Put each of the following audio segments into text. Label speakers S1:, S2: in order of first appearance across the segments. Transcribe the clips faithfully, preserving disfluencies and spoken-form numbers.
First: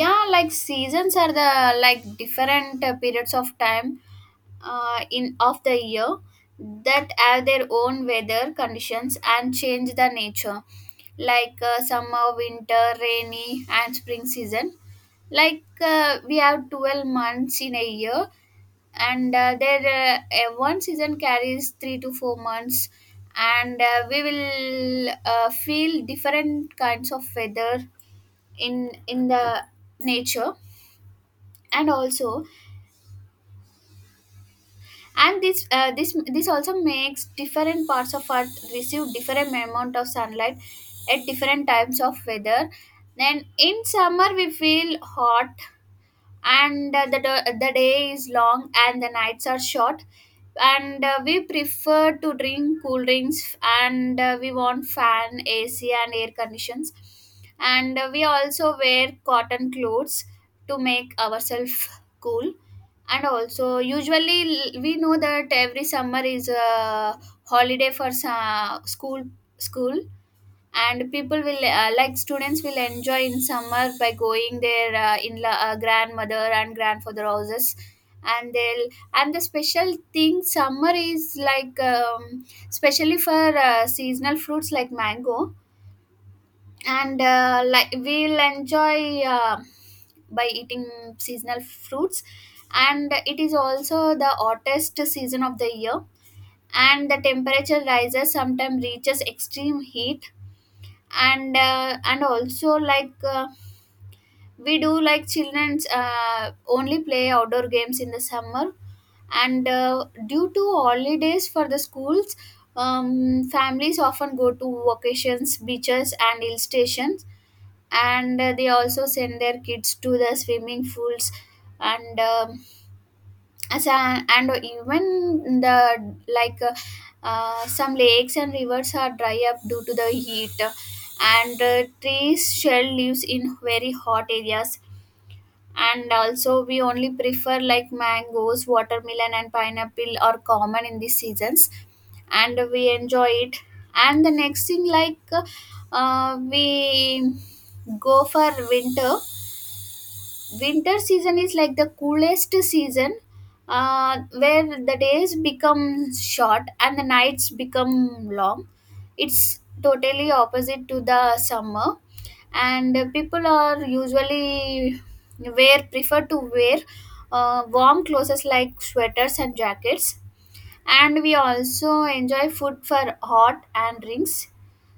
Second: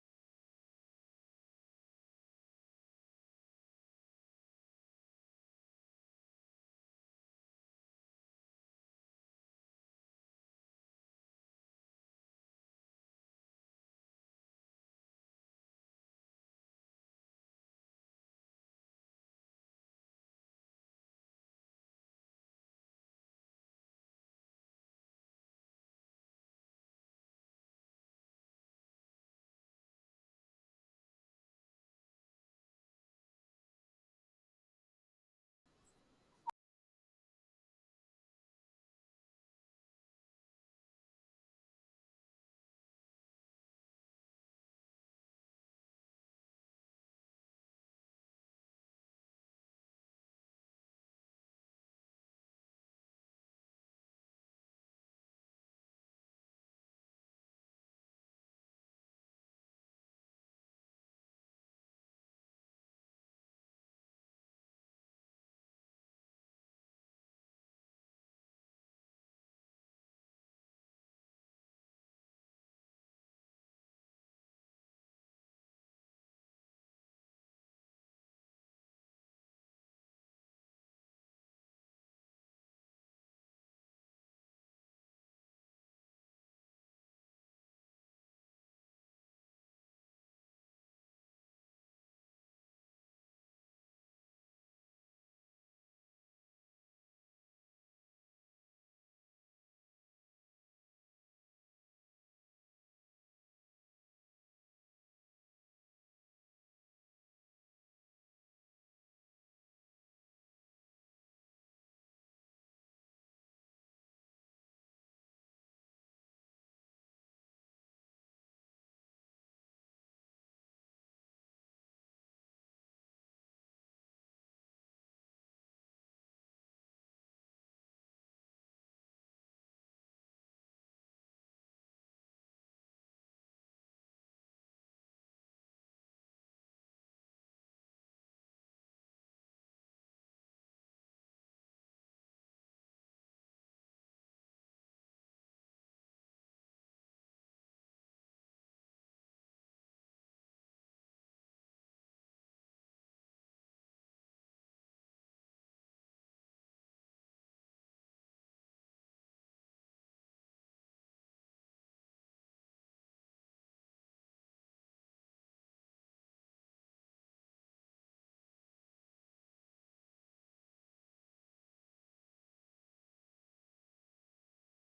S1: Yeah, like seasons are the like different uh, periods of time uh, in of the year that have their own weather conditions and change the nature, like uh, summer, winter, rainy, and spring season. Like uh, we have twelve months in a year, and uh, there uh, uh, one season carries three to four months, and uh, we will uh, feel different kinds of weather in in the nature and also. And this uh, this this also makes different parts of earth receive different amount of sunlight at different times of weather. Then in summer we feel hot, and uh, the, da- the day is long and the nights are short, and uh, we prefer to drink cool drinks, and uh, we want fan ac and air conditions, and uh, we also wear cotton clothes to make ourselves cool. And also usually l- we know that every summer is a holiday for sa- school school, and people will uh, like students will enjoy in summer by going their uh, in la- uh, grandmother and grandfather houses, and they'll. And the special thing summer is like um, especially for uh, seasonal fruits like mango, and uh, like we'll enjoy uh, by eating seasonal fruits. And it is also the hottest season of the year, and the temperature rises, sometimes reaches extreme heat. And uh, and also like uh, we do like children's uh, only play outdoor games in the summer, and uh, due to holidays for the schools. Um, families often go to vacations, beaches, and hill stations, and uh, they also send their kids to the swimming pools. And um as a, and even the like uh, uh, some lakes and rivers are dry up due to the heat, and uh, trees shell lives in very hot areas. And also we only prefer like mangoes, watermelon, and pineapple are common in these seasons, and we enjoy it. And the next thing, like uh, we go for winter. Winter season is like the coolest season, uh, where the days become short and the nights become long. It's totally opposite to the summer, and people are usually wear prefer to wear uh, warm clothes like sweaters and jackets, and we also enjoy food for hot and drinks.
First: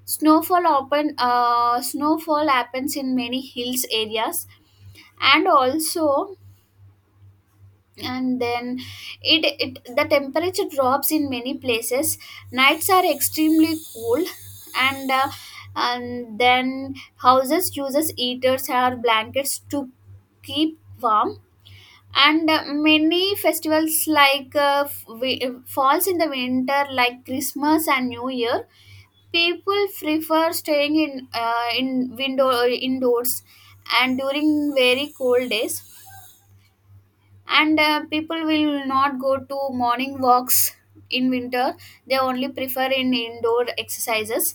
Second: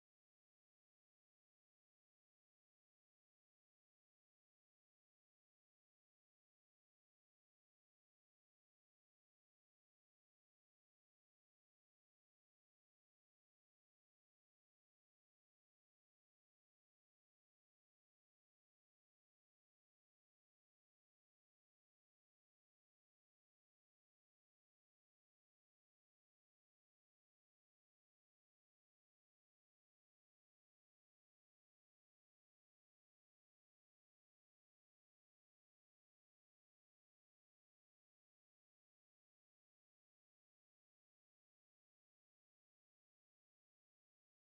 S1: Snowfall open uh, snowfall happens in many hills areas, and also. And then it, it the temperature drops in many places, nights are extremely cool, and uh, and then houses uses heaters or blankets to keep warm. And uh, many festivals like uh, f- wi- falls in the winter like christmas and new year. People prefer staying in uh, in window indoors and during very cold days, and uh, people will not go to morning walks in winter, they only prefer in indoor exercises.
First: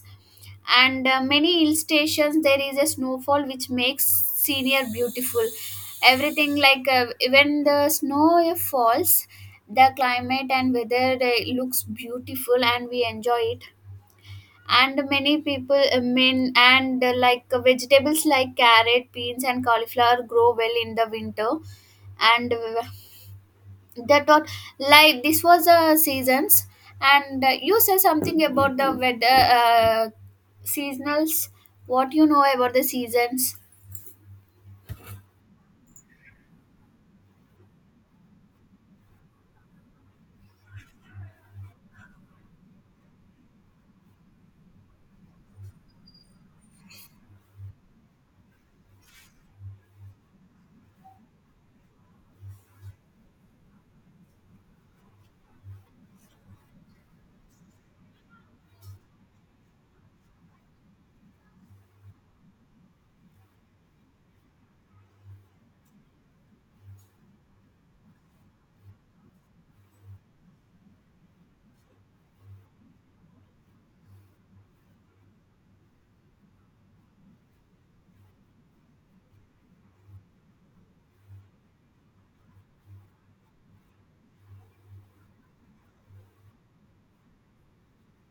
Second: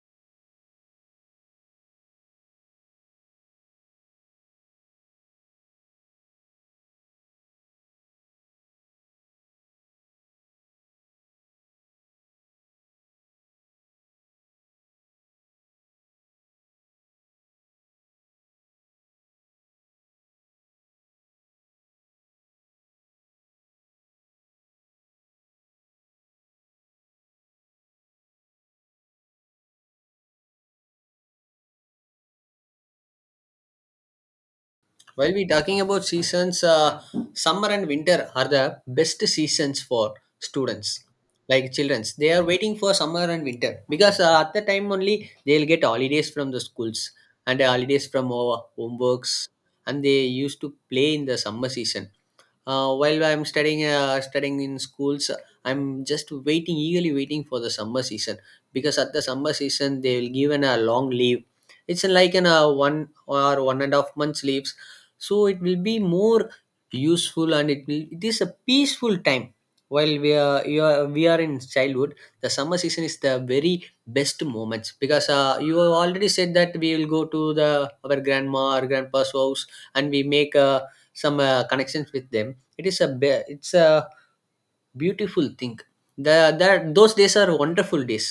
S1: And uh, many hill stations there is a snowfall which makes senior beautiful. Everything, like uh, when the snow falls, the climate and weather uh, looks beautiful and we enjoy it. And many people I mean and uh, like uh, vegetables like carrot, beans, and cauliflower grow well in the winter. And uh, that what, like this was the seasons. And uh, you say something about the weather uh, seasonals. What you know about the seasons?
S2: While we talking about seasons, uh, summer and winter are the best seasons for students, like childrens. They are waiting for summer and winter because uh, at the time only they'll get holidays from the schools and holidays from our homeworks, and they used to play in the summer season. Uh, while I'm studying, uh, studying in schools, I'm just waiting, eagerly waiting for the summer season because at the summer season they will given a long leave. It's like an uh, one or one and a half months leaves so it will be more useful and it will it is a peaceful time while we are, you are we are in childhood. The summer season is the very best moments because uh, you have already said that we will go to the our grandma or grandpa's house and we make uh, some uh, connections with them. It is a be- it's a beautiful thing. The that those days are wonderful days,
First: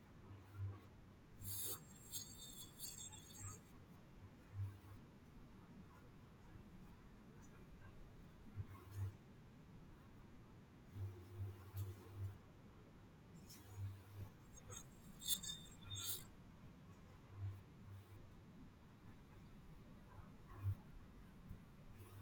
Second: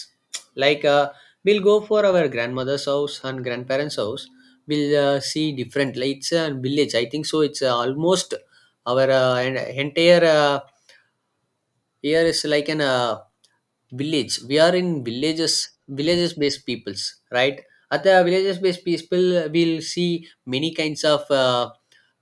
S2: like uh, we'll go for our grandmother's house and grandparents house. We'll uh, see different lights and village, I think so. It's uh, almost our uh, en- entire uh, here is like an uh, village. We are in villages, villages based peoples, right? At the villages based people, we'll see many kinds of uh,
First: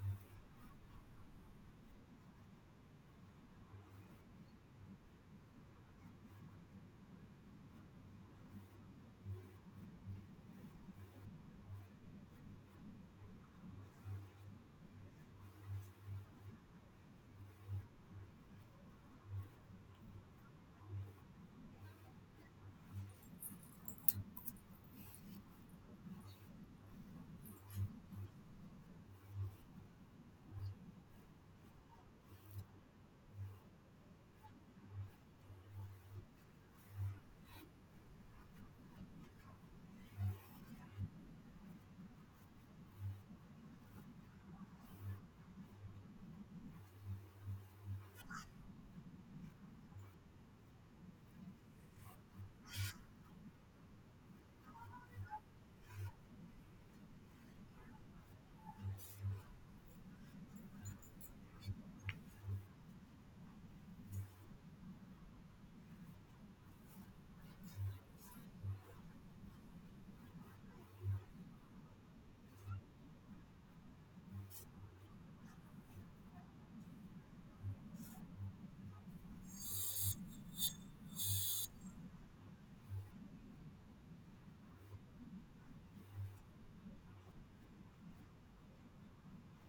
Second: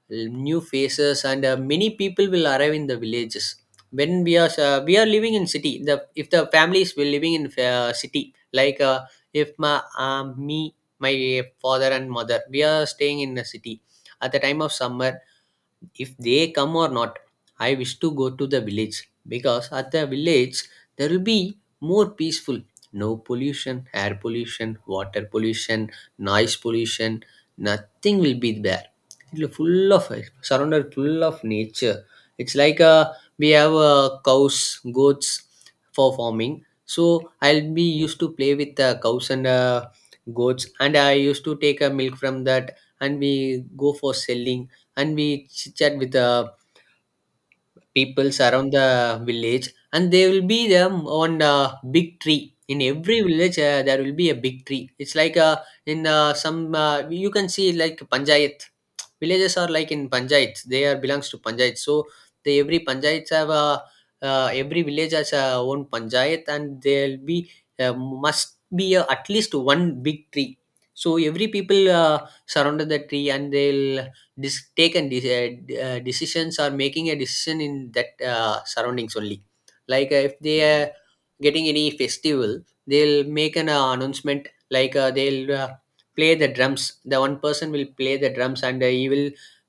S2: new faces, and uh, many people will arrive in the villages. When we are uh, we are living in city, the if the families will living in uh, city, like uh, if my um me my father and mother, we are staying in the city. At the time of summer, if they come or not, I wish to go to the village because at the village there will be more peaceful. No pollution, air pollution, water pollution, noise pollution, nothing will be there. It'll full of, surrounded full of nature. It's like uh, we have uh, cows, goats, for farming. So I'll be used to play with the cows and uh, goats, and I used to take a milk from that, and we go for selling. And we chit chat with the peoples around the village, and they will be them on a big tree. In every village uh, there will be a big tree. It's like uh, in uh, some uh, you can see like panchayat villages are like in panchayats, they are belongs to panchayat. So they every panchayats have a uh, every village has a own panchayat, and there'll be uh, must be a, at least one big tree. So every people uh, surrounded the tree, and they'll dis- taken de- uh, uh, decisions or making a decision in that uh, surroundings only. Like uh, if they are getting any festival, they'll make an uh, announcement, like uh, they'll uh, play the drums. The one person will play the drums, and uh, he will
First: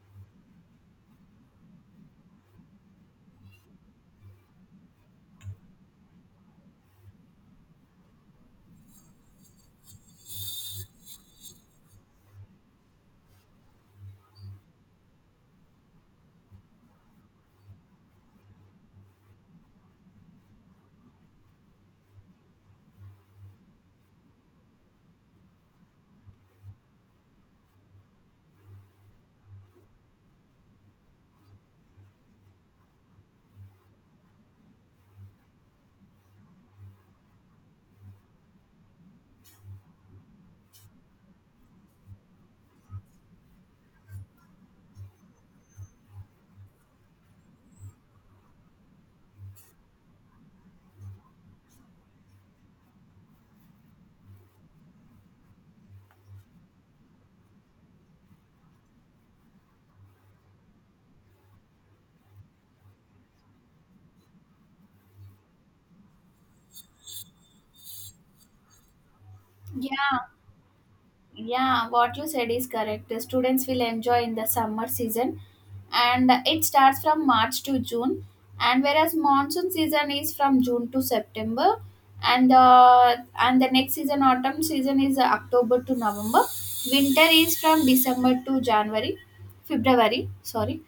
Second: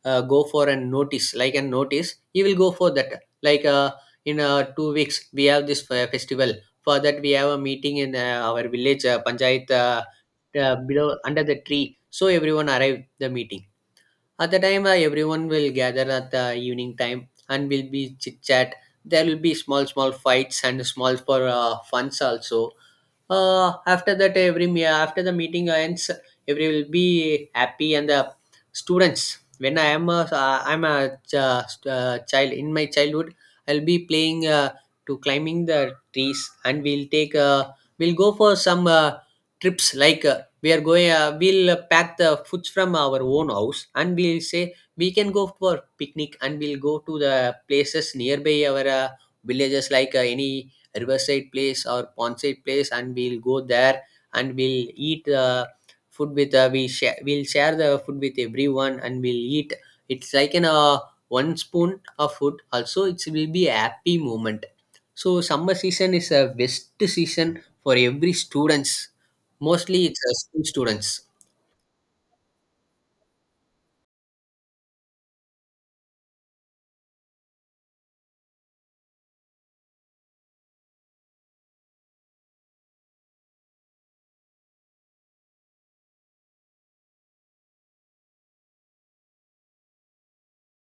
S2: uh, go for a notice, like a notice he will go for that. Like uh, in uh, two weeks we have this fe- festival. For that we have a meeting in uh, our village uh, panchayat, uh, uh, below under the tree. So everyone arrive the meeting at the time, uh, everyone will gather at the evening time and will be chit chat. There will be small, small fights and small for uh, funs also. Uh, after that, every me- after the meeting ends, every will be happy and the students. When I am a, uh, I'm a ch- uh, child in my childhood, I'll be playing uh, to climbing the trees, and we'll take uh, we'll go for some uh, trips. Like uh, we are going uh, we'll uh, pack the foods from our own house, and we'll say we can go for picnic, and we'll go to the places nearby our uh, villages, like uh, any riverside place or pondside place, and we'll go there and we'll eat uh, food with uh, we share we'll share the food with everyone, and we'll eat. It's like an uh, one spoon of food also, it will be a happy moment. So summer season is a best season for every students. Mostly it's
S1: Yeah.
S2: uh, school students.
S1: Yeah, what you said is correct. The students will enjoy in the summer season, and it starts from March to June, and whereas monsoon season is from June to September, and the and the next season autumn season is uh, October to November. Winter is from December to January, February, sorry.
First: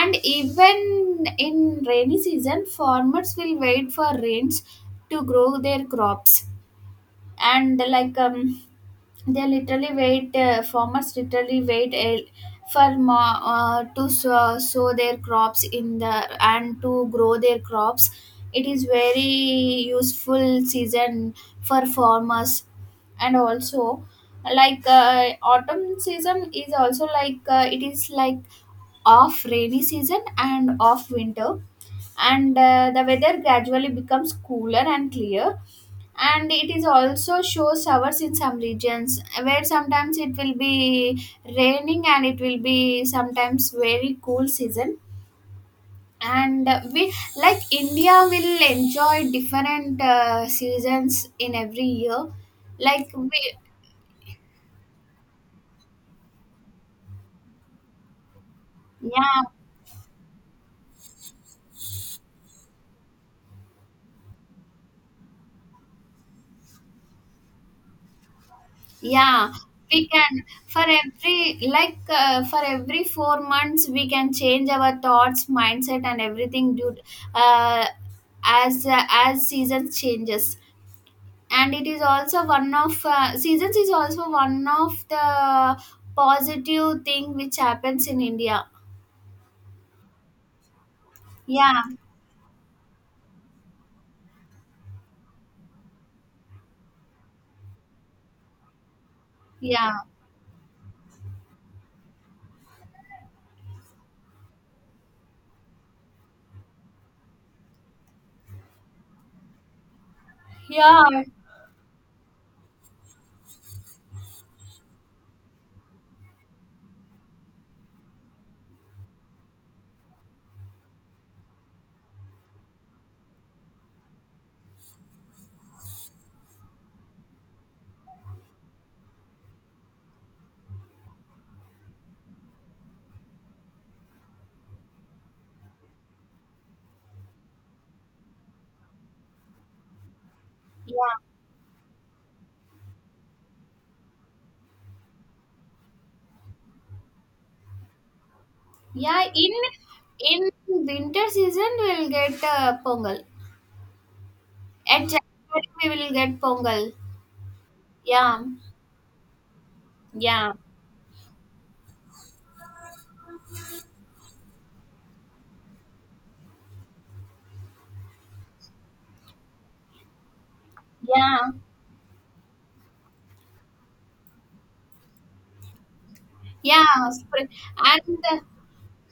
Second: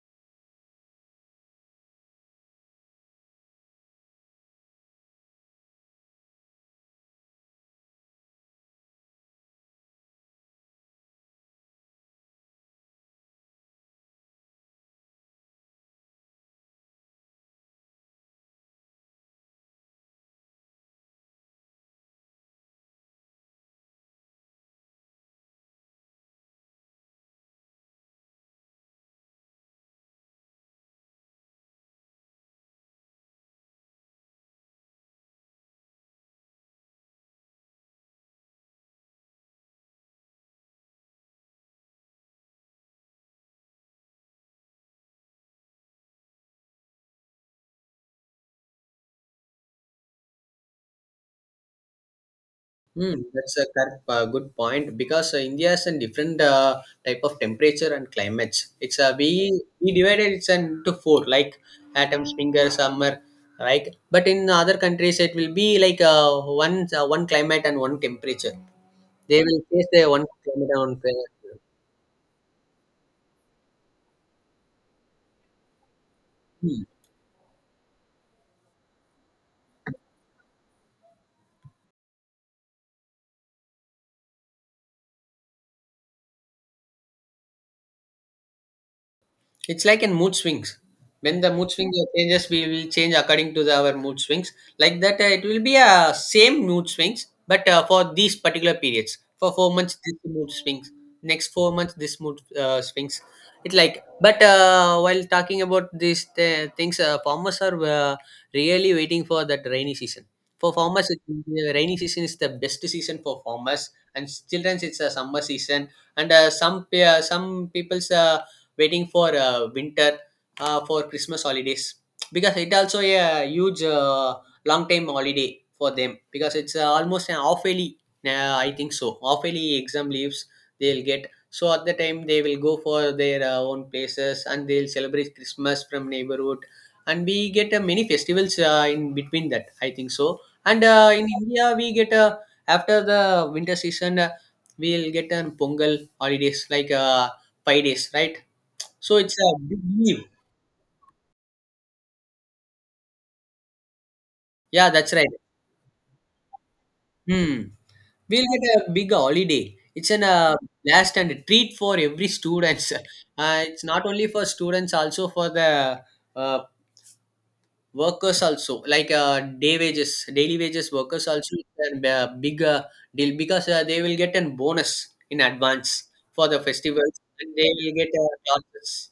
S1: And even in rainy season farmers will wait for rains to grow their crops, and like um they literally wait uh, farmers literally wait a- for more, uh, to sow, sow their crops in the and to grow their crops. It is very useful season for farmers. And also like uh, autumn season is also like uh, it is like off rainy season and off winter, and uh, the weather gradually becomes cooler and clear, and it is also shows showers in some regions where sometimes it will be raining and it will be sometimes very cool season. And uh, we like india will enjoy different uh, seasons in every year, like
S2: Hmm,
S1: we.
S2: that's a correct, uh, good point because uh, India has a different uh, type of temperature and climates. It's uh, we
S1: Yeah.
S2: we divided it into four, like autumn, winter, summer, like. But in other countries, it will be like uh, one uh, one climate and one temperature. They
S1: Yeah,
S2: will face the
S1: we
S2: one
S1: can
S2: climate and
S1: for
S2: one.
S1: every
S2: Climate.
S1: like uh, for every four months we can change our thoughts, mindset, and everything due uh, as uh, as seasons changes. And it is also one of uh, seasons is also one of the positive thing which happens in India.
S2: It's like in mood swings. When the mood
S1: Yeah,
S2: swings changes, we will change according to the, our mood swings. Like that, uh, it will be a same mood swings, but uh, for these particular periods. For four
S1: yeah,
S2: months, this mood swings. Next four months, this mood uh, swings. It like, but uh, while talking about these uh, things, uh, farmers are uh, really waiting for that rainy season. For farmers,
S1: yeah,
S2: it, the rainy season is the best season for farmers, and childrens it's a summer season. And uh, some pe- uh, some people's uh, waiting for uh, winter, uh, for Christmas holidays because it also a huge uh, long time holiday for them because it's uh, almost an half yearly. Uh, I think so. Half yearly exam leaves they'll get. So at the time they will go for their uh, own places, and they'll celebrate Christmas from neighborhood, and we get uh, many festivals uh, in between that. I think so. And
S1: yeah,
S2: uh, in India we get uh, after the winter season. Uh, we'll get on Pongal holidays like uh, five days, right? So
S1: yeah.
S2: it's
S1: In
S2: a big leave.
S1: in winter season we will get uh, pongal.
S2: Yeah,
S1: At
S2: that's
S1: January
S2: right.
S1: we will get pongal.
S2: Hmm.
S1: Yeah,
S2: We'll get a big holiday. It's an
S1: yeah,
S2: uh, blast and a treat for every students. Uh, it's not only for students, also for the uh, workers also, like uh, day wages, daily wages workers
S1: yeah,
S2: also. It's a uh, big uh, deal because uh, they will get a bonus in advance for the
S1: yeah.
S2: festivals,
S1: Spring
S2: and they will get
S1: and
S2: uh,
S1: uh,
S2: dollars.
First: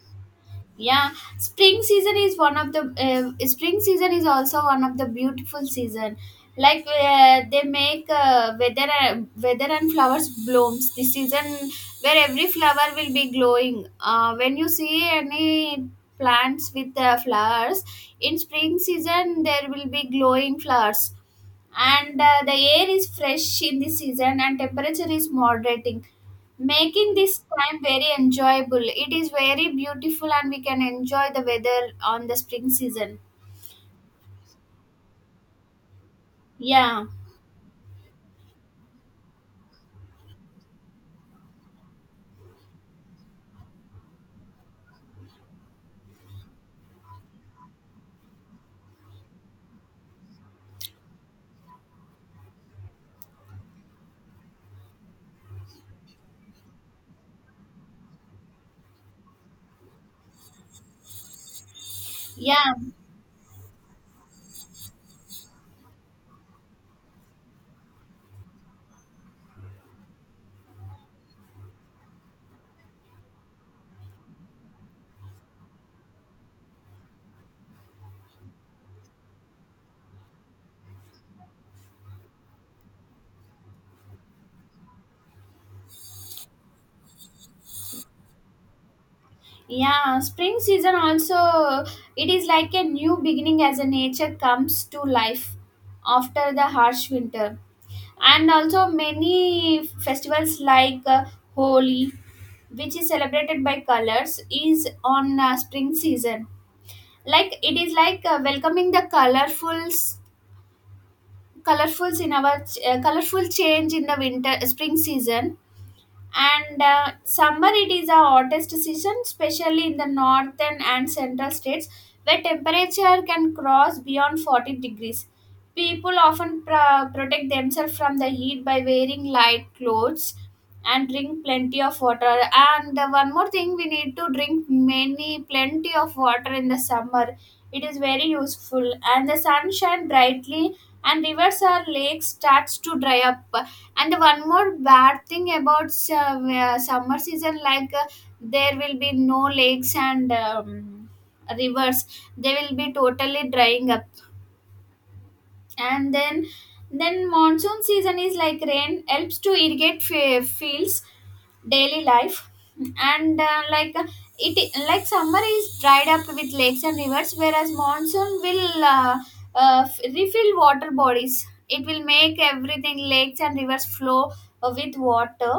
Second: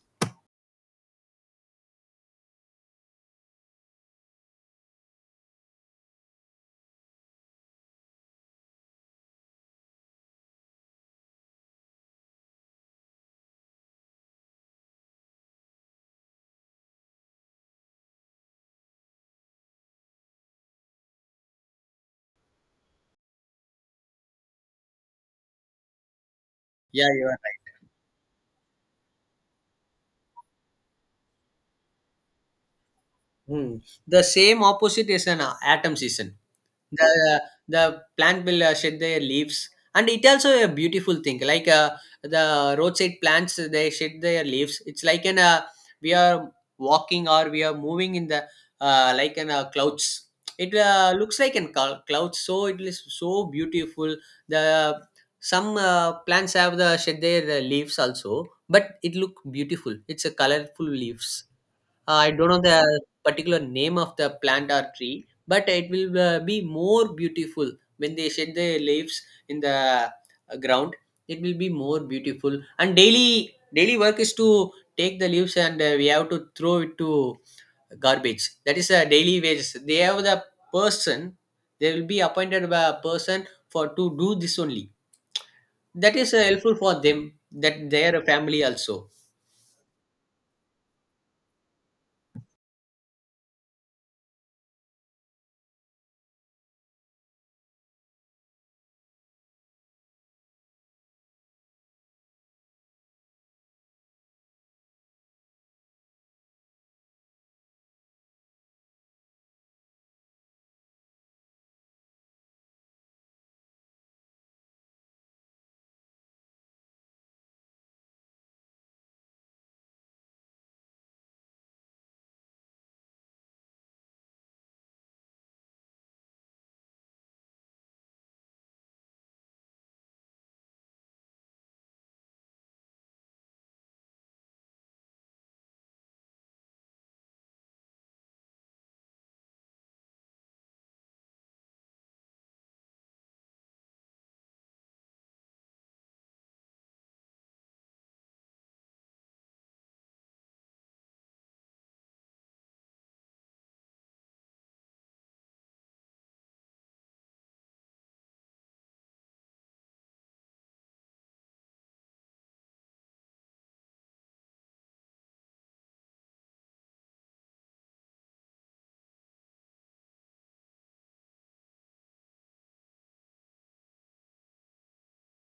S1: yeah, spring season is one of the uh, spring season is also one of the beautiful season. Like uh, they make uh, weather uh, weather and flowers blooms this season, where every flower will be glowing. Uh, when you see any plants with uh, flowers in spring season, there will be glowing flowers. And uh, the air is fresh in the season and temperature is moderating,
S2: Yeah,
S1: making
S2: you
S1: this
S2: are
S1: time very enjoyable. It is very beautiful and we can enjoy the weather on the spring season.
S2: right. Hmm. The same opposite is an uh, autumn season.
S1: Yeah.
S2: the the plant will uh, shed their leaves, and it also a beautiful thing. Like uh, the roadside plants they shed their leaves. It's like an uh, we are walking or we are moving in the uh, like an uh, clouds. It uh, looks like an col- clouds, so it is so beautiful. The some uh, plants have the shed their uh, leaves also, but it look beautiful. It's a colorful leaves. uh, I don't know
S1: Yeah,
S2: the particular name of the plant or tree, but it will uh, be more beautiful when they shed their leaves in the uh, ground. It will be more beautiful. And daily daily work is to take the leaves, and uh, we have to throw it to garbage. That is a daily wages. They have the person. They will be appointed by a person for to do this only. That is uh, helpful for them. That their family also.
S1: yeah, spring season also, it is like a new beginning as a nature comes to life after the harsh winter. And also many festivals like uh, Holi, which is celebrated by colors, is on uh, spring season. Like it is like uh, welcoming the colorfuls, colorfuls in our ch- uh, colorful change in the winter spring season. And uh, summer, it is a hottest season especially in the northern and central states, where temperature can cross beyond forty degrees. People often pr- protect themselves from the heat by wearing light clothes and drink plenty of water. And uh, one more thing, we need to drink many plenty of water in the summer, it is very useful. And the sun shines brightly, and rivers or lakes starts to dry up. And one more bad thing about sum- uh, uh, summer season, like uh, there will be no lakes and um, rivers, they will be totally drying up. And then then monsoon season is like rain helps to irrigate f- fields, daily life. And uh, like uh, it like summer is dried up with lakes and rivers, whereas monsoon will uh, uh, f- refill water bodies, it will make everything lakes and rivers flow uh, with water,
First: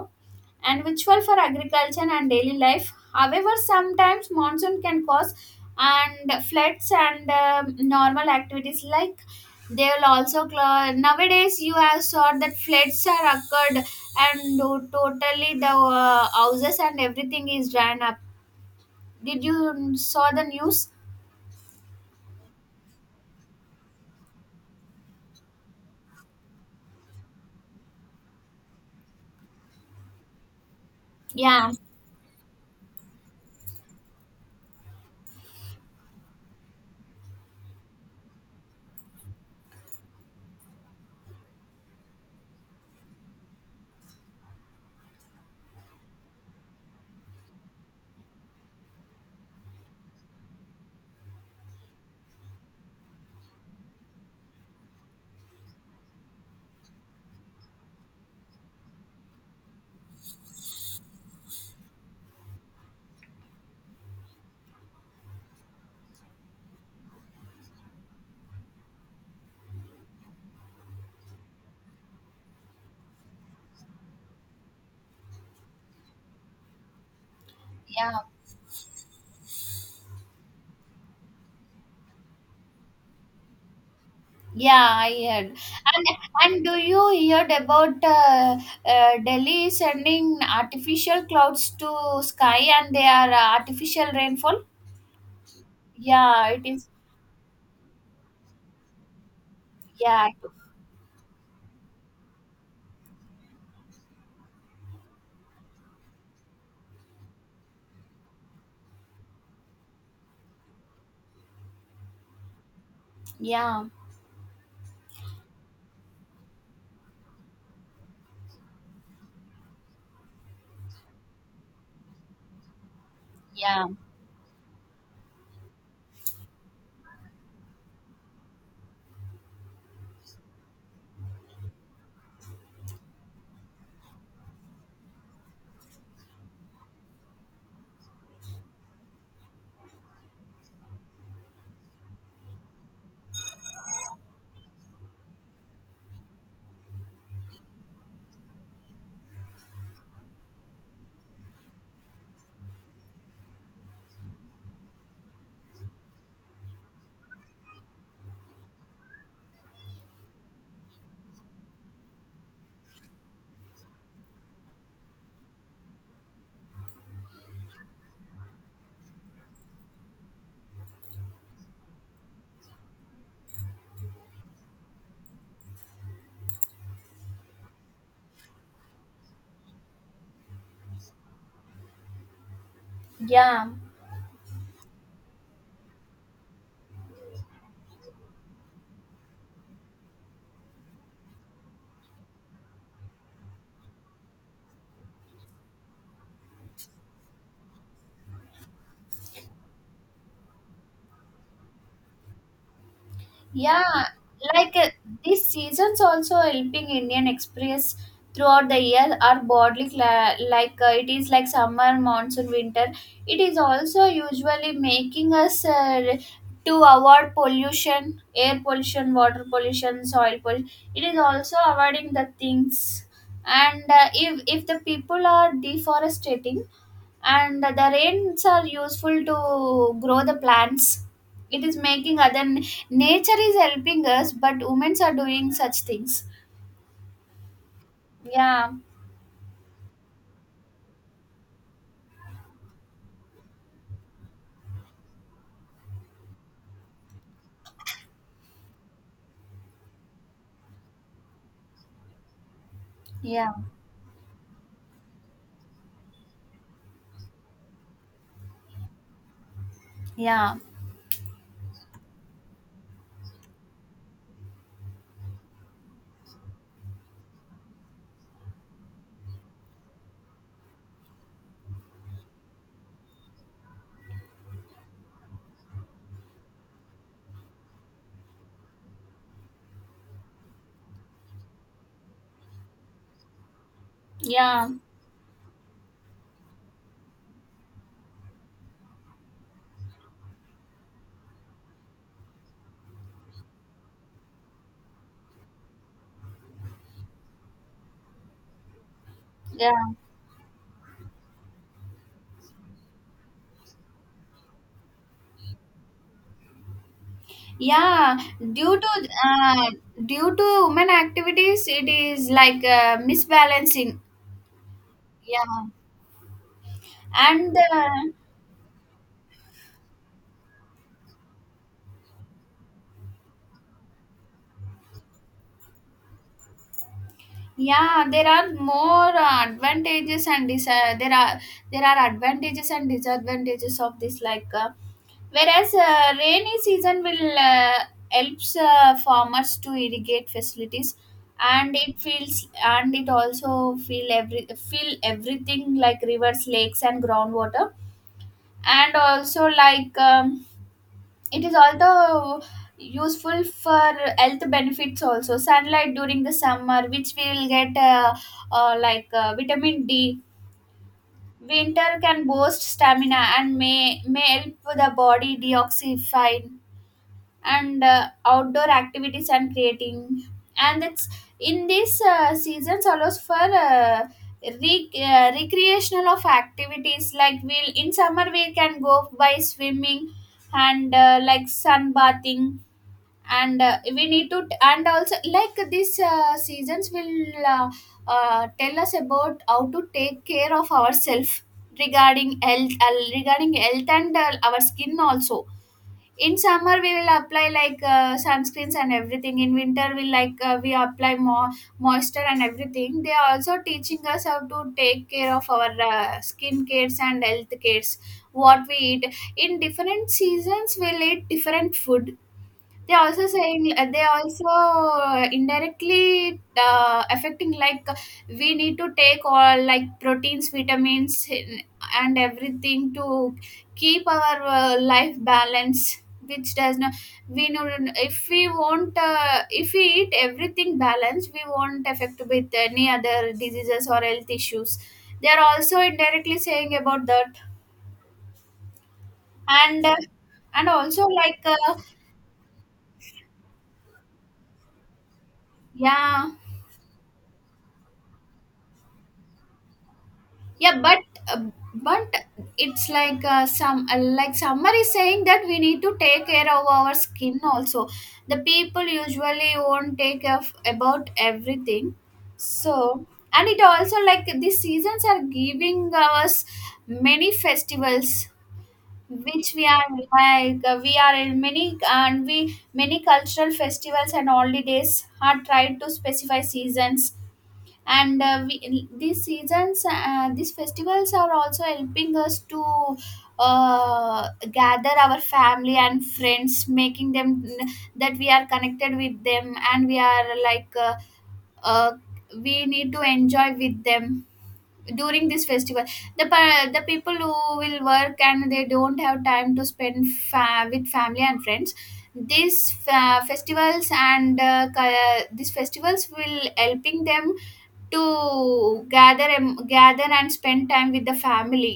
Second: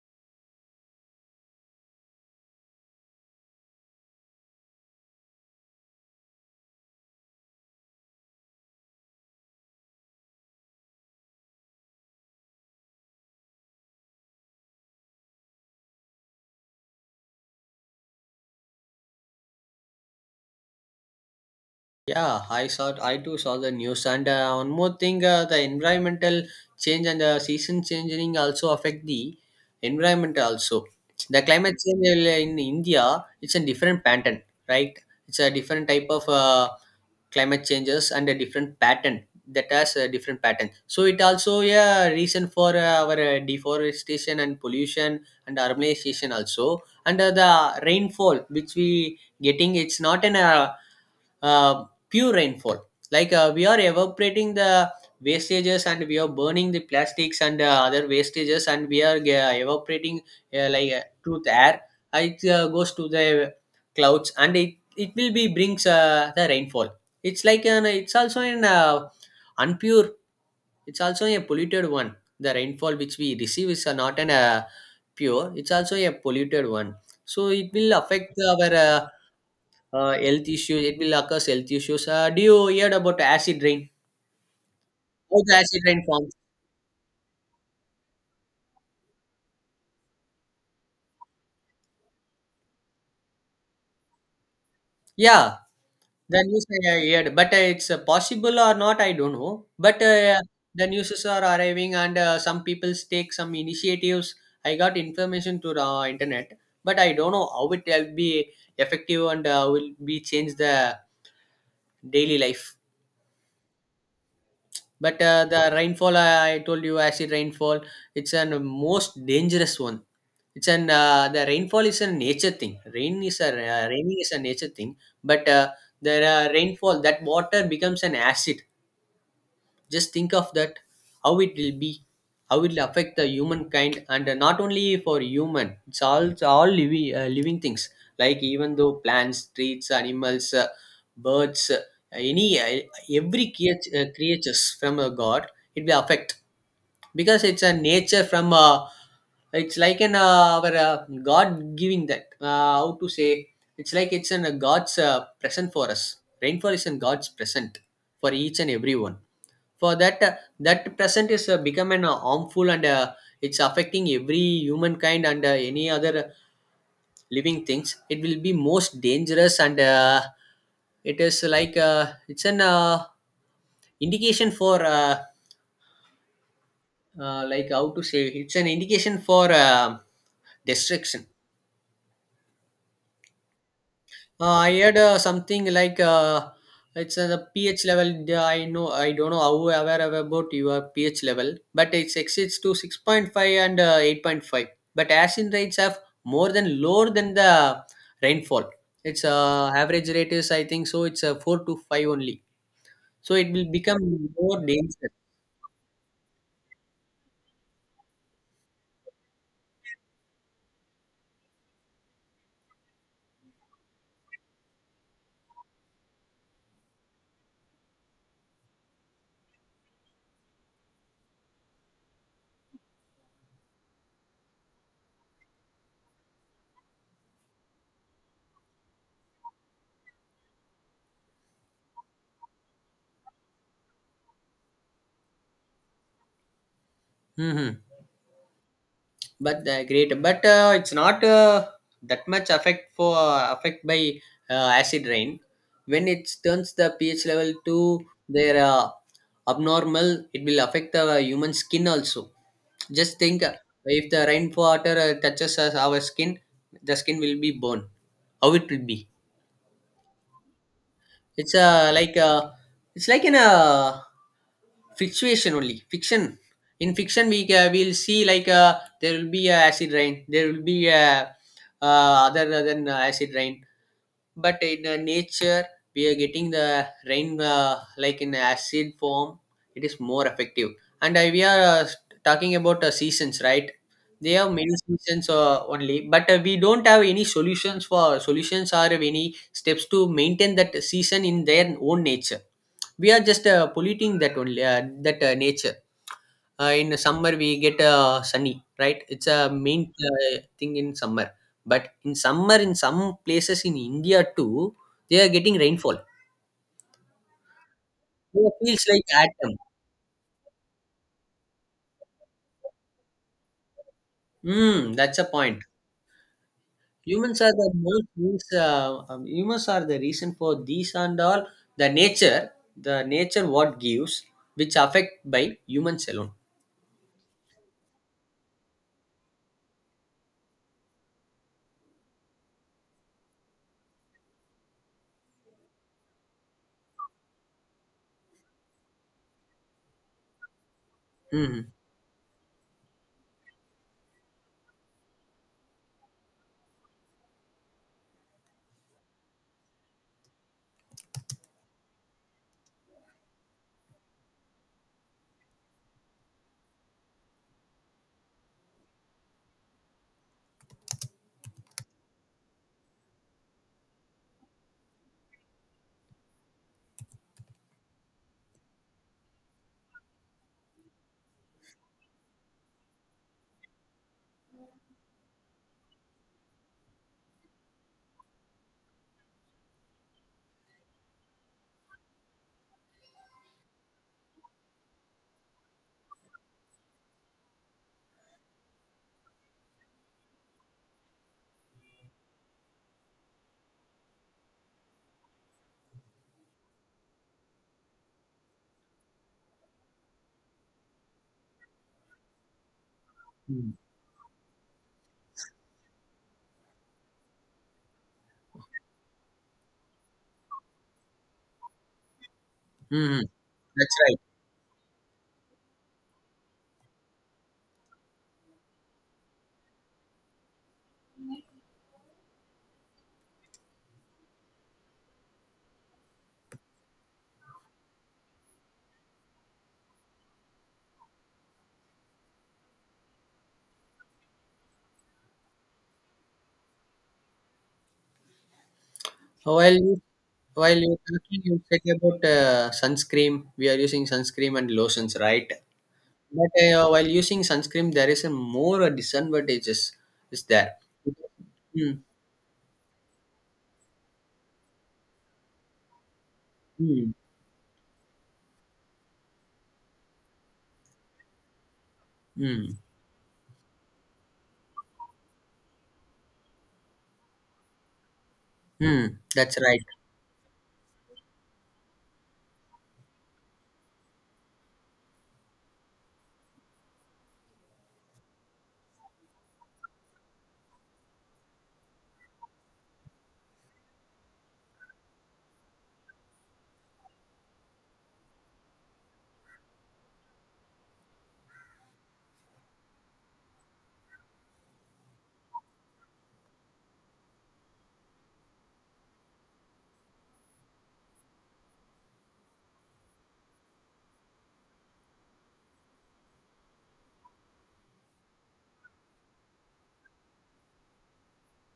S1: and virtual for agriculture and daily life. However, sometimes monsoon can cause and floods and um normal activities like they will also cl- nowadays you have saw that floods are occurred, and to- totally the uh, houses and everything is ran up. Did you mm, saw the news?
S2: Yeah, I saw. I too saw the news. And uh, one more thing, uh, the environmental change and uh, season changing also affect the environment also. The
S1: Yeah.
S2: climate change will, uh, in India, it's a different pattern, right? It's a different type of uh, climate changes and a different pattern that has a different pattern. So it also a yeah, reason for uh, our uh, deforestation and pollution and urbanization also. And uh, the rainfall which we getting, it's not an uh, uh, pure rainfall. Like uh, we are evaporating the wastages, and we are burning the plastics and uh, other wastages, and we are uh, evaporating uh, like uh, through the air. Uh, it uh, goes to the clouds, and it, it will be brings uh, the rainfall. It's like an it's also an uh, unpure, it's also a polluted one. The rainfall which we receive is uh, not an uh, pure, it's also a polluted one. So it will
S1: Yeah,
S2: affect our uh, uh, health issues, it will occur health issues. Uh, do you heard about acid rain?
S1: yeah, I
S2: How
S1: heard.
S2: the acid rain
S1: and
S2: forms?
S1: and do you heard about uh, uh, delhi sending artificial clouds to sky and they are uh, artificial rainfall?
S2: Yeah, the
S1: Yeah, it
S2: news i
S1: is.
S2: I heard, but uh, it's uh, possible or not I don't know. But
S1: Yeah.
S2: uh, the newses are arriving, and uh, some people take some initiatives. I got information to the uh, internet, but I don't know how it will be effective and uh, will be change the daily life.
S1: Yeah.
S2: But uh, the rainfall, I, I told you, acid rainfall, it's an most dangerous one. It's an uh, the rainfall is a nature thing. Rain is a
S1: Yeah.
S2: uh, raining is a nature thing, but uh, the uh, rainfall that water becomes an acid. Just think of that, how it will be, how it will affect the humankind, and uh, not only for human, it's all it's all living uh, living things. Like even though plants, trees, animals, uh, birds, uh, any uh, every creat- uh, creatures from a god, it will affect because it's a nature from a, it's like an uh, our uh, god giving that, uh, how to say, it's like it's an a god's uh, present for us. Rainfall is a god's present for each and everyone. For that uh, that present is uh, become an uh, harmful and uh, it's affecting every humankind and uh, any other uh, living things. It will be most dangerous and uh, it is like uh, it's an uh, indication for uh, uh, like, how to say, it's an indication for uh, destruction.
S1: Yeah,
S2: Uh, I heard uh, something like uh, it's uh, the pH level. uh, I know, I don't know how aware I am about your pH level, but it exceeds to six point five and uh, eight point five. But acid rates have more than, lower than the rainfall. Its uh, average rate is, I think so, It's uh, four to five only. So it will become
S1: Yeah,
S2: more
S1: like uh,
S2: dangerous.
S1: these seasons also helping Indian Express throughout the year are broadly cla like uh, it is like summer, monsoon, winter. It is also usually making us uh, to avoid pollution, air pollution, water pollution, soil pollution. It is also avoiding the things. And uh, if if the people are deforestating, and the rains are useful to grow the plants, it is making other, nature is helping us but humans are doing such things.
S2: Hmm.
S1: Yeah.
S2: But uh, great, but uh, it's not uh, that much affect for, affect by uh, acid rain. When it turns the ph level to their uh, abnormal, it will affect the human skin also. Just think,
S1: Yeah.
S2: uh, if the rainwater uh, touches us, our skin, the skin will be burned. How it will be?
S1: Yeah.
S2: It's uh, like uh, it's like in a fluctuation only, fiction. In fiction, we uh, will see like uh, there will be a acid rain. There will be a uh, other than uh, acid rain, but in the nature we are getting the rain uh, like in acid form. It is more effective, and uh, we are uh, talking about uh, seasons, right? They have
S1: Yeah.
S2: many seasons uh, only, but uh, we don't have any solutions for solutions or any steps to maintain that season in their own nature. We are just uh, polluting that only uh, that uh, nature. Uh, in the summer we get uh, sunny, right? It's a
S1: Yeah.
S2: main uh, thing in summer. But in summer in some places in india too, they are getting rainfall,
S1: Yeah,
S2: so it
S1: due
S2: feels
S1: to
S2: like autumn.
S1: uh, due to human activities it is like uh, misbalancing.
S2: Mm, that's a point.
S1: Yeah.
S2: Humans are
S1: And
S2: the
S1: uh,
S2: most means, uh, um, humans are the reason for these and all. The nature, the nature what gives, which affect by humans alone.
S1: yeah, there are more uh, advantages and dis- uh, there are, there are advantages and disadvantages of this. Like uh, whereas uh, rainy season will uh, helps uh, farmers to irrigate facilities,
S2: Mhm.
S1: and it feels, and it also feel every feel everything like rivers, lakes, and groundwater. And also like, Um, it is also useful for health benefits also, sunlight during the summer which we will get uh, uh, like uh, vitamin d, winter can boost stamina and may may help the body deoxify. And uh, outdoor activities and creating, and it's in this uh, seasons allows for uh, re- uh, recreational of activities, like we'll in summer we can go by swimming and uh, like sunbathing. And uh, we need to, and also like these uh, seasons will uh, uh, tell us about how to take care of ourselves regarding health uh, regarding health and uh, our skin also. In summer we will apply like uh, sunscreens and everything, in winter we like uh, we apply more moisture and everything, they are also
S2: Mhm.
S1: teaching us how to take care of our uh, skin cares and health cares. What we eat in different seasons, we'll eat different food. They are
S2: Mhm.
S1: also saying uh,
S2: That's
S1: they
S2: right.
S1: are also uh, indirectly uh, affecting, like uh, we need to take all like proteins, vitamins, and everything to keep our uh, life balance. Which does not, we know, if we won't uh, if we eat everything balanced, we won't affect with any other diseases or health issues. They are also indirectly saying about that,
S2: Well
S1: and uh,
S2: you,
S1: and
S2: while you were
S1: also like
S2: talking, you
S1: uh,
S2: said about uh, sunscreen. We are using sunscreen and lotions, right?
S1: yeah,
S2: But uh, while using sunscreen, there is a more disadvantages is there.
S1: yeah, but uh,
S2: Mm.
S1: but it's like uh, some uh, like somebody saying that we need to take care of our
S2: Mm.
S1: skin also, the people usually won't take care of about everything.
S2: Mm.
S1: So, and it also like the seasons are giving us many festivals,
S2: Mm.
S1: which
S2: That's
S1: we
S2: right.
S1: are like uh, we are in many, and we many cultural festivals and holidays are tried to specify seasons. And uh, we, these seasons, uh, these festivals are also helping us to uh, gather our family and friends making them that we are connected with them, and we are like uh, uh, we need to enjoy with them during this festival. The pa- the people who will work and they don't have time to spend fa- with family and friends, these fa- festivals and uh, ca- these festivals will helping them to gather and gather and spend time with the family.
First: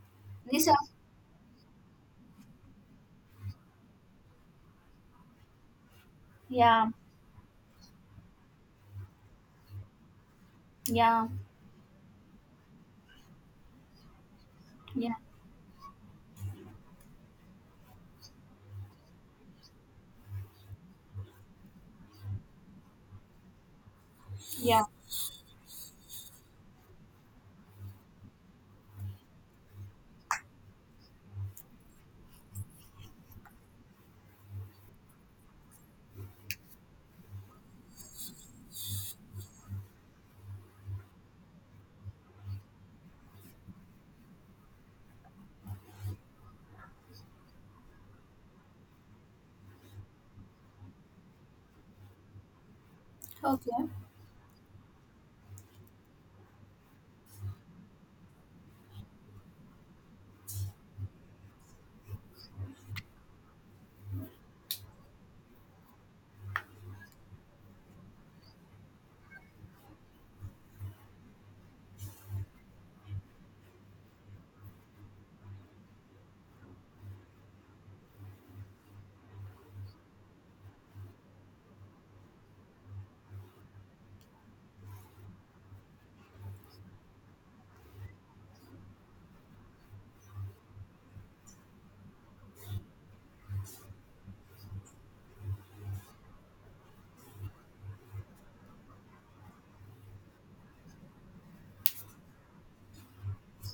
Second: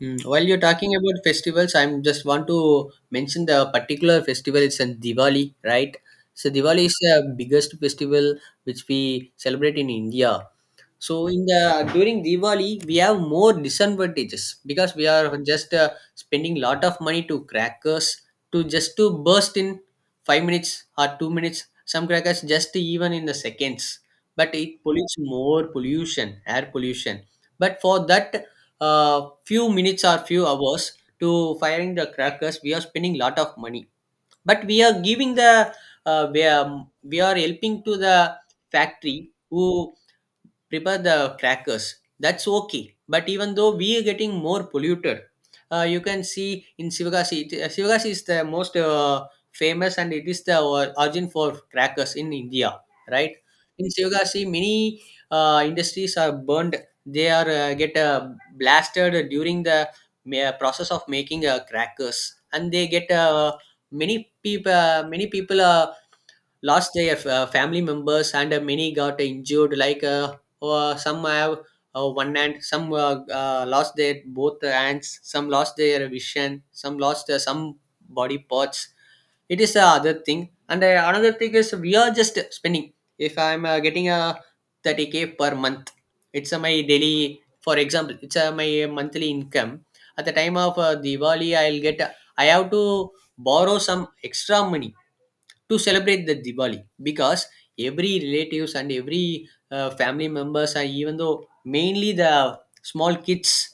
S2: Mm. While you're
S1: These are,
S2: talking about festivals, I'm just want to mention the particular festival. It's in Diwali, right? So
S1: yeah,
S2: Diwali is the biggest festival which we celebrate in India.
S1: yeah,
S2: So in the during Diwali we have more disadvantages because we
S1: yeah,
S2: are just uh, spending lot of money to crackers, to just to burst in five minutes or two minutes. Some crackers just even in the seconds, but it
S1: yeah,
S2: pollutes more pollution, air pollution. But for that uh, few minutes or few hours to firing the crackers, we are spending lot of money. But we are giving the uh, we are, we are helping to the factory who prepare the crackers. That's okay, but even though we are getting more polluted, uh, you can see in sivagasi, it- uh, sivagasi is the most uh, famous and it is the or- origin for crackers in india, right?
S1: okay,
S2: In sivagasi many uh, industries are burned, they are uh, get uh, blasted during the ma- process of making uh, crackers, and they get uh, many people, many people are lost their uh, family members and uh, many got injured, like uh, uh, some have uh, one hand, some uh, uh, lost their both hands, some lost their vision, some lost uh, some body parts. It is the other thing, and uh, another thing is we are just spending. If i'm uh, getting a thirty k per month, it's uh, my daily, for example, it's uh, my monthly income. At the time of uh, diwali, I'll get, I have to borrow some extra money to celebrate the Diwali. Because every relatives and every uh, family members and even though mainly the small kids,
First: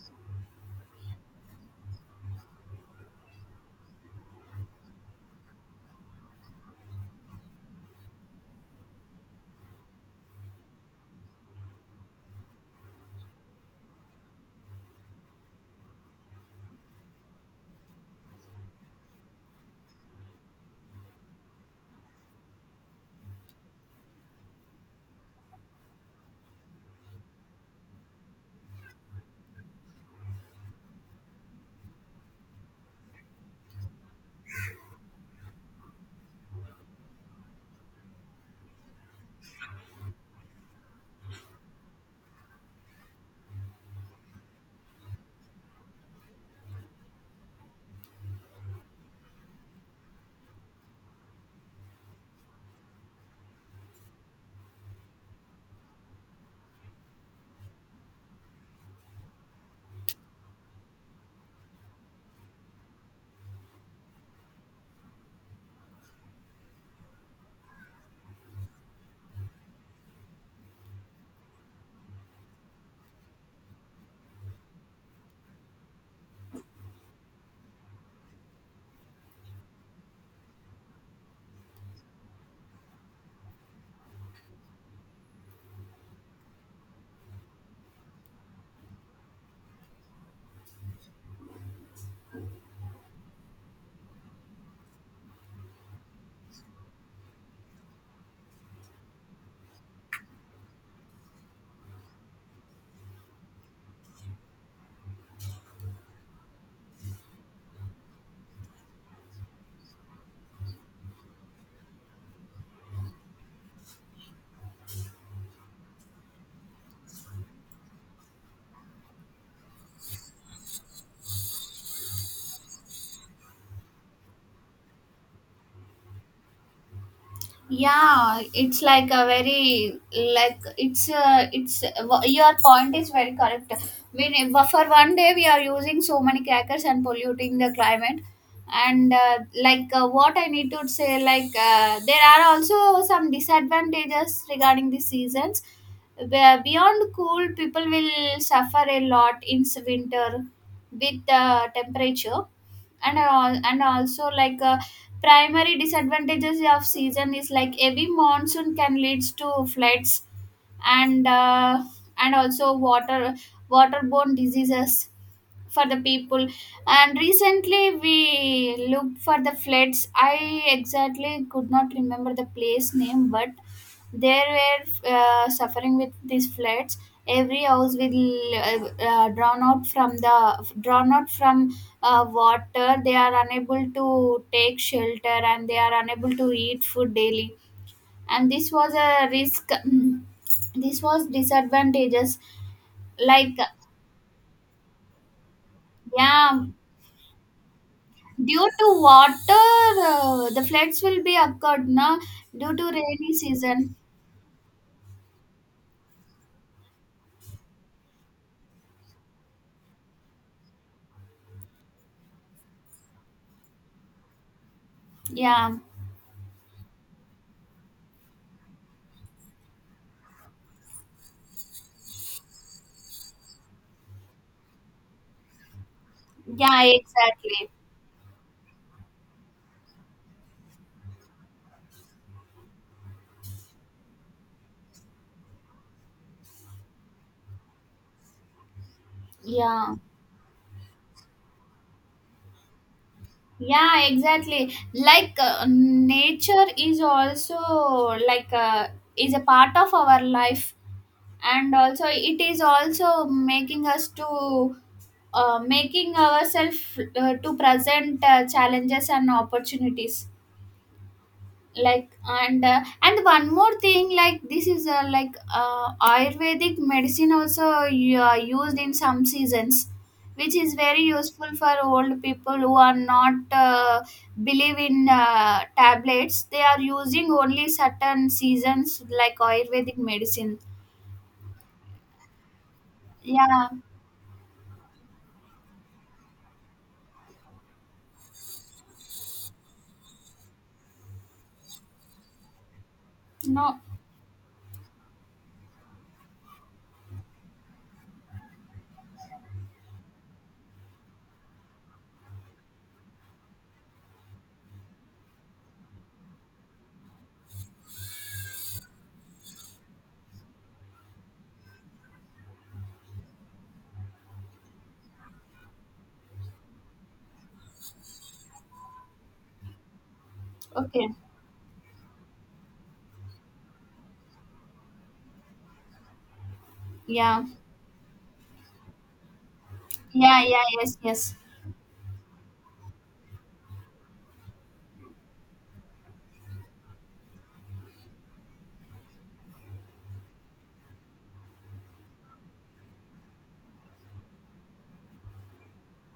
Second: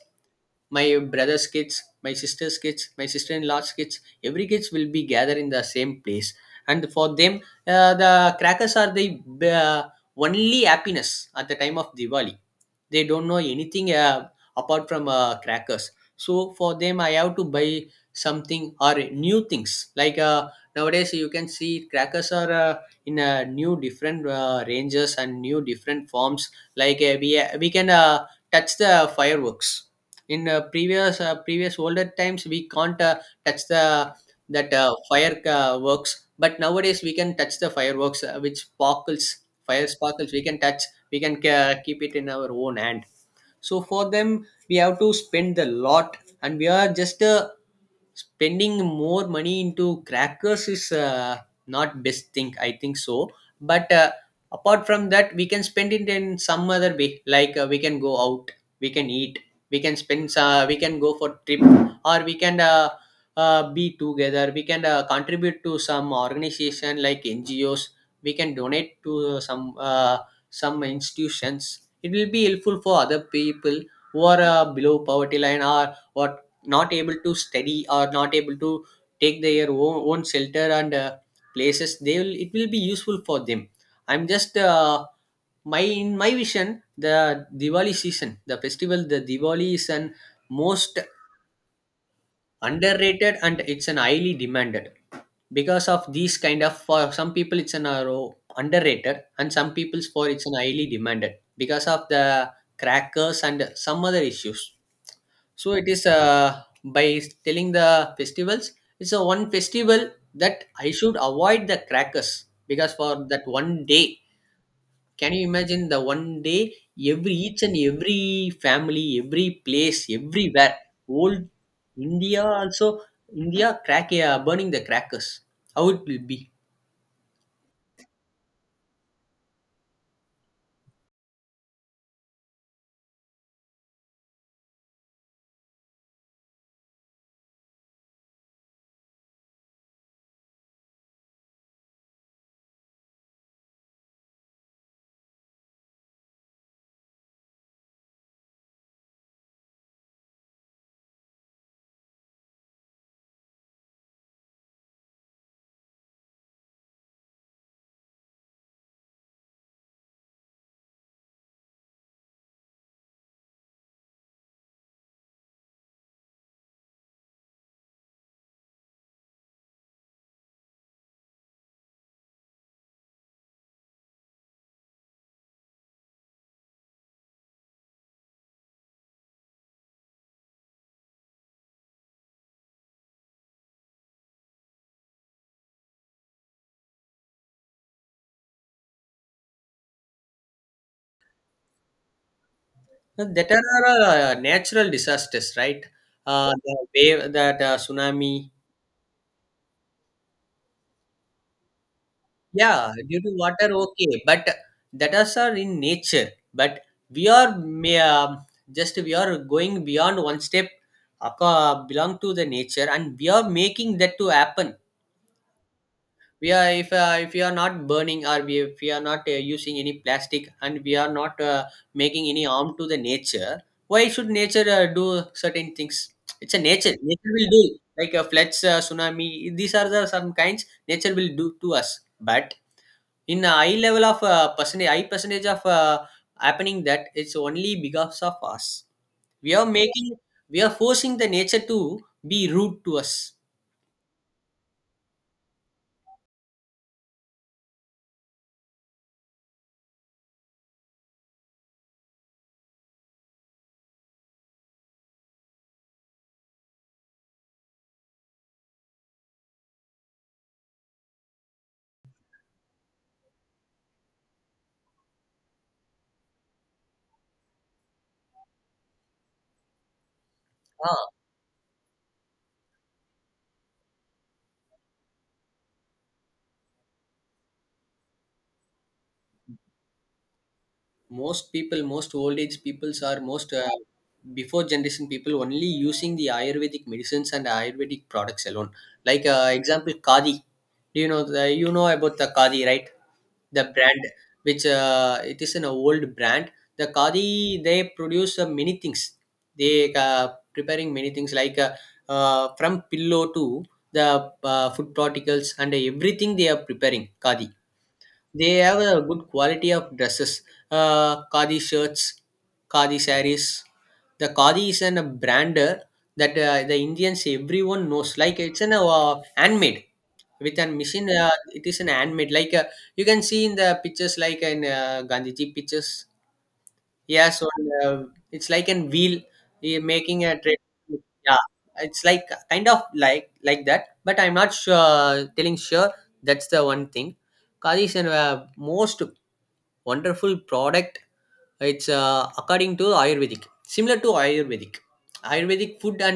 S2: my brother's kids, my sister's kids, my sister-in-law's kids, every kids will be gathered in the same place. And for them, uh, the crackers are the uh, only happiness at the time of Diwali. They don't know anything uh, apart from uh, crackers. So for them I have to buy something or new things. like uh, nowadays you can see crackers are uh, in uh, new different uh, ranges and new different forms. like uh, we uh, we can uh, touch the fireworks. In uh, previous uh, previous older times we can't uh, touch the that uh, fire uh, but nowadays we can touch the fireworks uh, which sparkles, fire sparkles we can touch, we can ca- keep it in our own hand. So for them we have to spend a lot, and we are just uh, spending more money into crackers is uh, not best thing I think so. But uh, apart from that we can spend it in some other way, like uh, we can go out, we can eat, we can spend, uh, we can go for trip, or we can uh, uh, be together, we can uh, contribute to some organization like ngos, we can donate to some uh, some institutions. It will be helpful for other people who are uh, below poverty line, or or not able to study or not able to take their own, own shelter and uh, places. They will, it will be useful for them. I'm just uh, my in my vision, the diwali season, the festival, the diwali is an most underrated and it's an highly demanded because of these kind of, for some people it's an uh, underrated and some people's for it's an highly demanded because of the crackers and some other issues. So it is uh, by telling the festivals, it's a one festival that I should avoid the crackers, because for that one day, can you imagine the one day, every each and every family, every place, everywhere, old India also, India crack uh, burning the crackers. How it will be?
S1: yeah, it's like a very, like it's uh, it's wha- your point is very correct. We ne- but for one day we are using so many crackers and polluting the climate. And uh, like uh, what I need to say, like uh, there are also some disadvantages regarding the seasons. Be- beyond cool people will suffer a lot in s- winter with uh, temperature and all. And also like uh, primary disadvantages of season is like heavy monsoon can leads to floods, and uh, and also water, waterborne diseases for the people. And recently we looked for the floods, I exactly could not remember the place name, but they were uh, suffering with these floods, every house will uh, uh, drawn out from the drawn out from uh, water, they are unable to take shelter and they are unable to eat food daily. And this was a risk this was disadvantages.
S2: Huh, that
S1: Like,
S2: are uh, natural disasters, right? Uh,
S1: yeah,
S2: the wave, that uh, tsunami.
S1: due to water uh, the floods will be occurred na. Due to
S2: Yeah, due to
S1: rainy
S2: water,
S1: season.
S2: okay, but that us are in nature. But we are may, uh, just we are going beyond one step, uh, belong to the nature, and we are making that to happen.
S1: Yeah.
S2: We are, if uh, if we are not burning, or we, if we are not uh, using any plastic and we are not uh, making any harm to the nature, why should nature uh, do certain things? It's a
S1: Yeah,
S2: nature, nature will do
S1: exactly.
S2: like a floods, uh, tsunami, these are the some kinds nature will do to us. But in a high level of uh, percentage, high percentage of uh, happening, that it's only because of us. We are
S1: Yeah.
S2: making, we are forcing the nature to be rude to us.
S1: Yeah, exactly, like uh, nature is also, like uh, is a part of our life, and also it is also making us to uh, making ourselves uh, to present uh, challenges and opportunities like. And uh, and one more thing like this is uh, like uh, ayurvedic medicine also uh, used in some seasons, which is very useful for old people who are not uh, believe in uh, tablets, they are using only certain seasons like ayurvedic medicine.
S2: Most people, most old age peoples are most
S1: Yeah.
S2: uh, before generation people only using the ayurvedic medicines and ayurvedic products alone. Like uh, example, kadi. Do you know the, you know about the kadi, right? The
S1: No.
S2: brand, which uh, it is an old brand. The kadi, they produce uh, many things. They uh, preparing many things, like uh, uh, from pillow to the uh, food particles and everything they are preparing kadi. They have a good quality of dresses, uh, khadi shirts, khadi saris. The khadi is an, a brander that uh, the Indians everyone knows. Like it's an uh, handmade with a machine.
S1: Okay.
S2: Uh, it is an handmade. Like uh, you can see in the pictures, like in uh, Gandhiji pictures. Yeah,
S1: Yeah,
S2: so uh, it's like an wheel uh, making a
S1: yeah,
S2: trade.
S1: yeah, yes, yes.
S2: Yeah, it's like kind of like like that, but I'm not sure. Telling sure, that's the one thing. Kadi is a uh, most wonderful product. It's uh, according to Ayurvedic, similar to Ayurvedic. Ayurvedic food and